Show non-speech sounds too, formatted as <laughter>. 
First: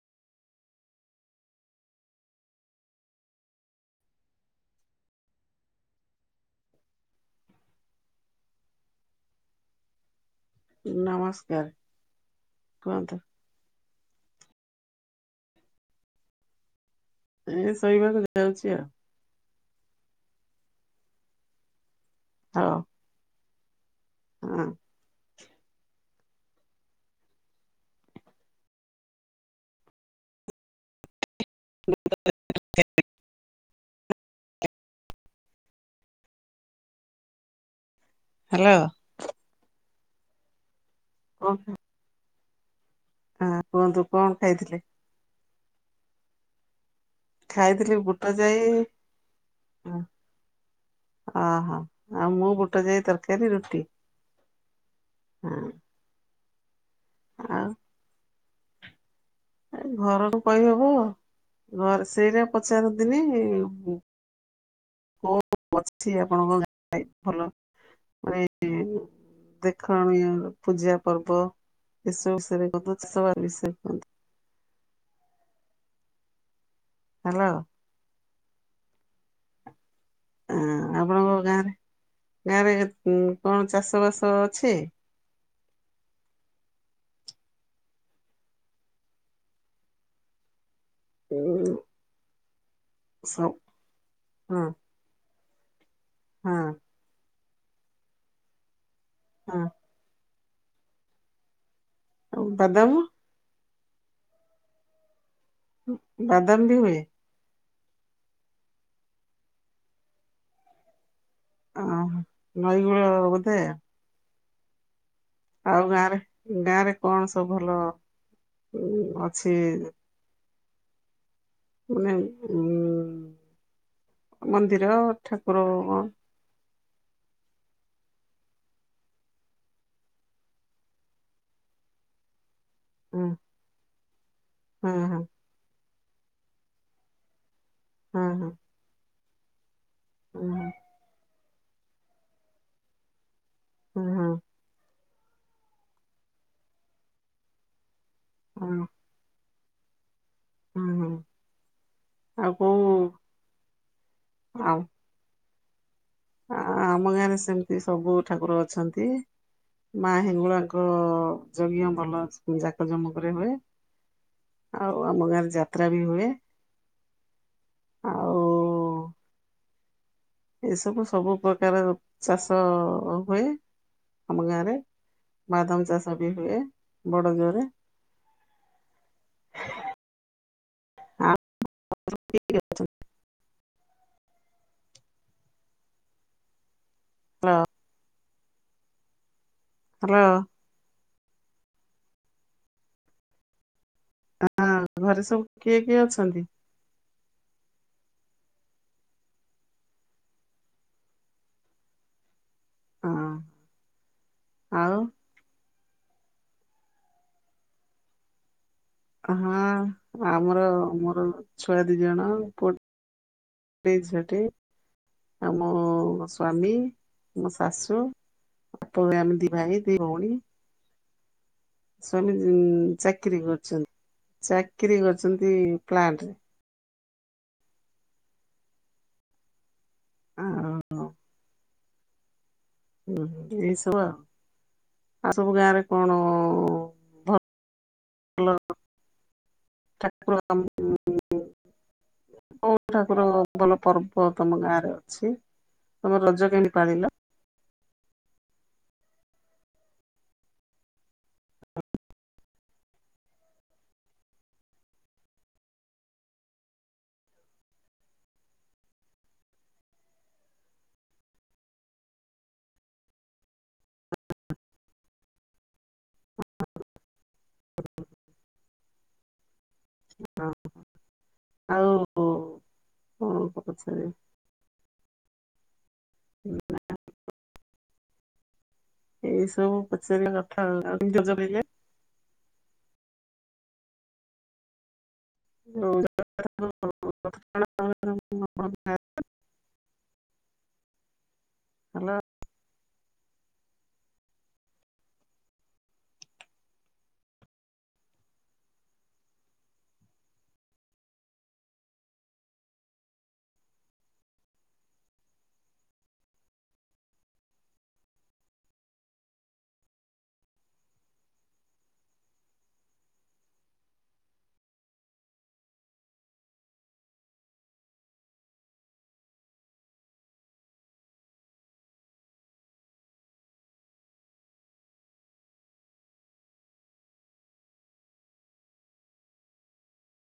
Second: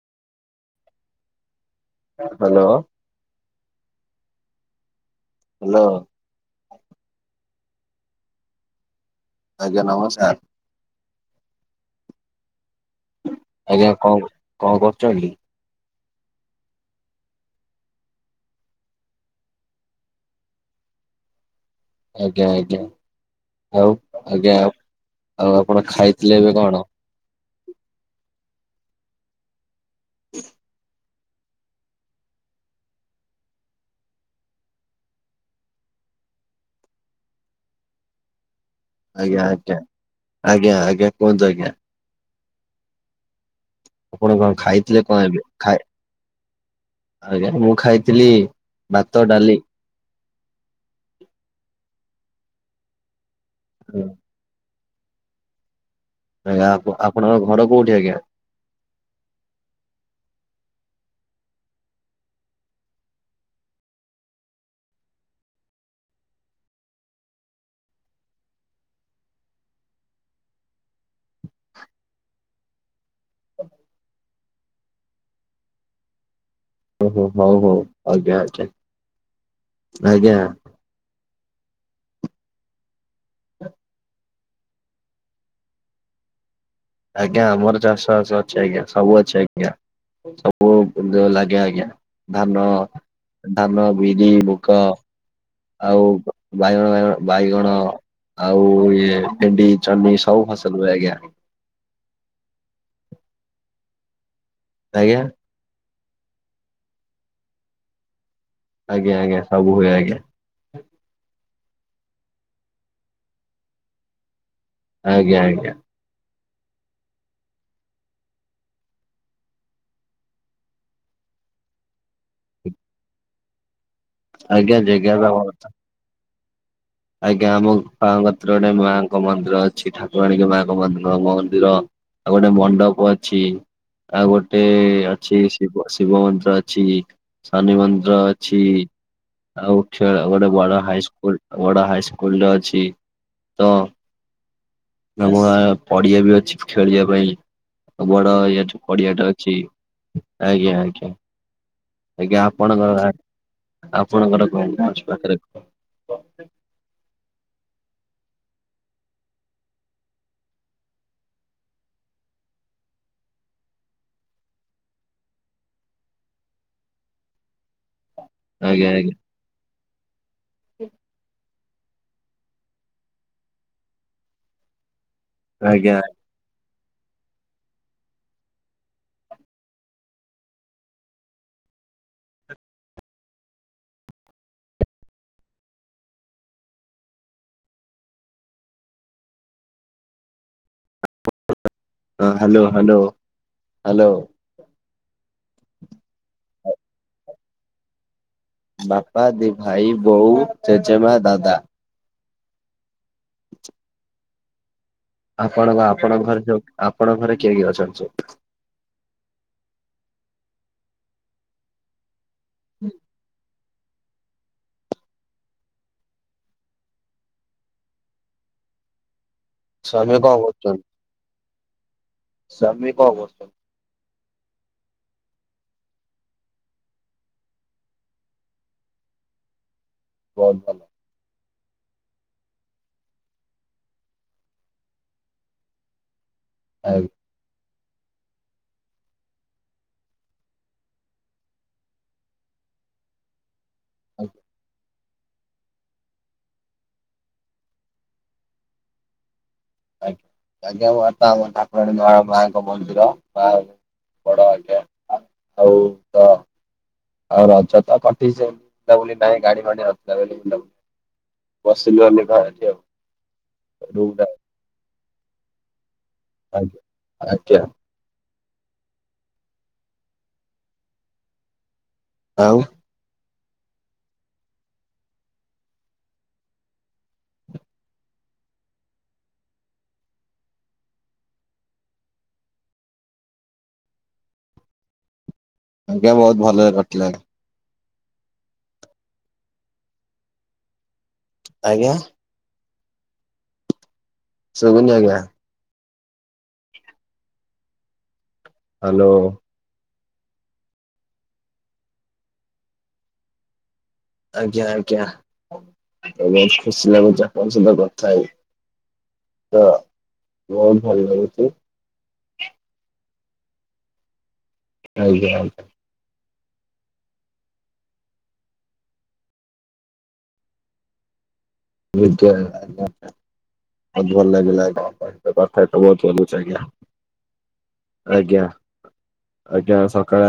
Hello. Hello. ଆଜ୍ଞା ନମସ୍କାର। ନମସ୍କାର କୁହନ୍ତୁ। ଆଜ୍ଞା କଣ କ କଣ କରୁଚନ୍ତି କି? ଏଇ ଶୋଇବାକୁ ଯାଉଚି ଆ। ଆଜ୍ଞା ଆଜ୍ଞା ହଉ ଆଉ ଆଜ୍ଞା ହଁ ଆଉ ଆଉ ଆପଣ ଖାଇଥିଲେ ଏବେ କଣ? ହ <inaudible> ହାଲୋ। ଆଜ୍ଞା ଆଜ୍ଞା ଆଜ୍ଞା ଆଜ୍ଞା କୁହନ୍ତୁ ଆଜ୍ଞା। ଆଁ କୁହନ୍ତୁ। ଆପଣ କଣ ଖାଇଥିଲେ କଣ ଏବେ ଖାଏ ଆଜ୍ଞା ମୁଁ ଖାଇଥିଲି ଭାତ ଡାଲି। ହ ଅହୋ ଆଉ ମୁଁ ବୁଟ ଯାଇ ତରକାରୀ ରୁଟି ହଁ। ଆଜ୍ଞା ଆପଣଙ୍କ ଘର ଆଉ କୋଉଠି ଆଜ୍ଞା? ଏ ଘରକୁୁ କହିହବ ଘରେ ସେଇଟା ପଚାରନ୍ତିିନି ଅଛି ଆପଣଙ୍କ ଭଲ ମାନେ ଦେଖଣୀୟ ପୂଜା ପର୍ବ ଏସବୁ ବିଷୟରେ କୁହନ୍ତୁ ବିଷୟରେ କୁହନ୍ତୁ। ଓହୋ ହଉ ହ୍ୟାଲୋ ହଉ ଆଜ୍ଞା ଆଜ୍ଞା ଆଜ୍ଞା। ହଁ ଆପଣଙ୍କ ଗାଁରେ ଗାଁରେ କଣ ଚାଷ ବାସ ଅଛି? ଆଜ୍ଞା ଆମର ଚାଷ ବାସ ଅଛି ଆଜ୍ଞା ସବୁ ଅଛି ଆଜ୍ଞା। ଯୋଉ ଲାଗେ ଆଜ୍ଞା ଧାନ ସବୁ ଧାନ ବିରି ହଁ ମୁଗ। ଆଉ ହଁ ବାଇଗଣ ବାଇଗଣ ବାଇଗଣ ଆଉ ଇଏ ହଁ ଭେଣ୍ଡି। ଜହ୍ନି ସବୁ ଫସଲ ହୁଏ ଆଜ୍ଞା। ଆଉ ବାଦାମ? ଆଜ୍ଞା। ବାଦାମ ବି ହୁଏ। ଆଜ୍ଞ ଆଜ୍ଞା ସବ ହୁଏ ଆଜ୍ଞା। ଓହୋ ନଈକୂଳ ବୋଧେ? ଆଜ୍ଞା ଆଜ୍ଞା। ଆଉ ଗାଁରେ ଗାଁରେ କଣ ସବୁ ଭଲ ଅଛି। ମାନେ ଉ ଆଜ୍ଞା ମନ୍ଦିର ଜେଗା ବି ଆମ ଠାକୁର? ଆଜ୍ଞା ଆମ ବାଙ୍କତରେ ଗୋଟେ ମାଆଙ୍କ ମନ୍ଦିର ଅଛି। ଠାକୁରାଣୀଙ୍କ ମାଙ୍କ ମନ୍ଦିର ମନ୍ଦିର ଆଉ ଗୋଟେ ମଣ୍ଡପ ହଁ ଅଛି ଆଉ ଗୋଟେ ହଁ ଅଛି ଶିବ ମନ୍ଦିର ଅଛି ଶନି ମନ୍ଦିର ହଁ ହଁ ଅଛି। ଆଉ ଖେଳ ହଁ ଗୋଟେ ବଡ ହାଇସ୍କୁଲ ବଡ ହାଇସ୍କୁଲଟେ ଅଛି ତ ହୁଁ ହୁଁ। ଆମ ଗାଁ ପଡିଆ ବି ଅଛି ଖେଳିବା ପାଇଁ। ବଡ ଇଏଟା ହଁ ପଡିଆଟା ଅଛି ଆଜ୍ଞା ହଁ ଆଜ୍ଞା। ହଁ। ଆଜ୍ଞା ଆଉ କୋଉ ଆପଣଙ୍କ ଆପଣଙ୍କର କଣ ଆଉ କଣ ଅଛି ପାଖରେ। ଆ ଆମ ଗାଁରେ ସେମିତି ସବୁ ଠାକୁର ଅଛନ୍ତି। ମା ହେଙ୍ଗୁଳାଙ୍କ ଯଜ୍ଞ ଭଲ ଯାକ ଜମକରେ ହୁଏ। ଆଉ ଆମ ଗାଁରେ ଯାତ୍ରା ବି ହୁଏ। ଆଉ ଆଜ୍ଞା ଆଜ୍ଞା। ଏସବୁ ସବୁ ପ୍ରକାର ଚାଷ ହୁଏ ଆମ ଗାଁରେ। ବାଦମ ଆଜ୍ଞା ଚାଷ ବି ହୁଏ ବଡ ଜୋରେ। ଆଉ <unintelligible> ହ୍ୟାଲୋ। Hello hello hello. ହଁ ଘରେ ସବୁ କିଏ କିଏ ଅଛନ୍ତି? ବାପା ଦି ଭାଇ ବୋଉ ଜେଜେମା ଦାଦା। ହଁ ଆଉ? ଆପଣ ବା ଆପଣ ଘରେ ଯ ଆପଣ ଘରେ କିଏ କିଏ ଅଛନ୍ତି ସବୁ? ହଁ ଆମର ମୋର ଛୁଆ ଦି ଜଣ ପୁ ପୁଅ ଟେ ଝିଅ ଟେ। ଆଉ ମୋ ସ୍ୱାମୀ ମୋ ଶାଶୁ ଅପ ଏମିତିି ଭାଇ ଦି ସ୍ଵାମୀ ଭଉଣୀ କଣ କରୁଛନ୍ତି ସ୍ଵାମୀ ସ୍ୱାମୀ କଣ ଚାକିରୀ କରୁଛନ୍ତି କରୁଛନ୍ତି ଚାକିରୀ କରୁଛନ୍ତି ପ୍ଲାଣ୍ଟରେ। ବହୁତ ଭଲ। ଆଉ ହୁଁ ଏଇ ସବୁ ଆଉ ଆଉ ସବୁ ଗାଁରେ କଣ ଆଜ୍ଞା ଭଲ <unintelligible> କୋଉ ଠାକୁର ଭଲ ପର୍ବ ତୋମ ଗାଁରେ ଅଛି? ତୋମେ ରଜ କେମିତି ପାଳିଲ ଆଜ୍ଞା, ଆଜ୍ଞା, ଆମ ମାତା ମୋ ଠାକୁରାଣୀ ମା ମାଙ୍କ ମନ୍ଦିର। ମା <inaudible> ବଡ ଆଜ୍ଞା ଆ, ଆଉ ତ ଆଉ ରଜ ତ କଟେଇଚ ତା ବୁଲା ନାଇଁ ଗାଡି ଫାଡି ନଥିଲା ବୋଲି ଯାଉ। ବସିଲି ଖାଲି ଘରଠି ଆଉ। ଯୋଉଟା ଆଜ୍ଞ, ଆଜ୍ଞା। ହଁ ଆଉ ଆଉ। କଣ ପ- ପଛାରିବି? ନା <inaudible> ଏଇ ସବୁ ପଚାରିଲ କଥା ଆଉ, ଆଉ <inaudible> ଆଜ୍ଞା ବହୁତ ଭଲରେ କଟିଲା। <inaudible> ଆଜ୍ଞା। ଶଗୁନି ଆଜ୍ଞା। ହାଲୋ। ଆଜ୍ଞା, ଆଜ୍ଞା, ତ ବହୁତ ଖୁସି ଲାଗୁଛି ଆପଣଙ୍କ ସହିତ କଥା ହେଇ। ତ ବହୁତ ଭଲ ଲାଗୁଛି। ଆଜ୍ଞା, ଆଜ୍ଞା। ବୁଧବାର ଗଲା ଆଜ୍ଞା। ବହୁତ ଭଲ ଲାଗିଲା, କଥା ତ ବହୁତ ବୋଲୁଛି ଆଜ୍ଞା। ଆଜ୍ଞା, ଆଜ୍ଞା, ସକାଳେ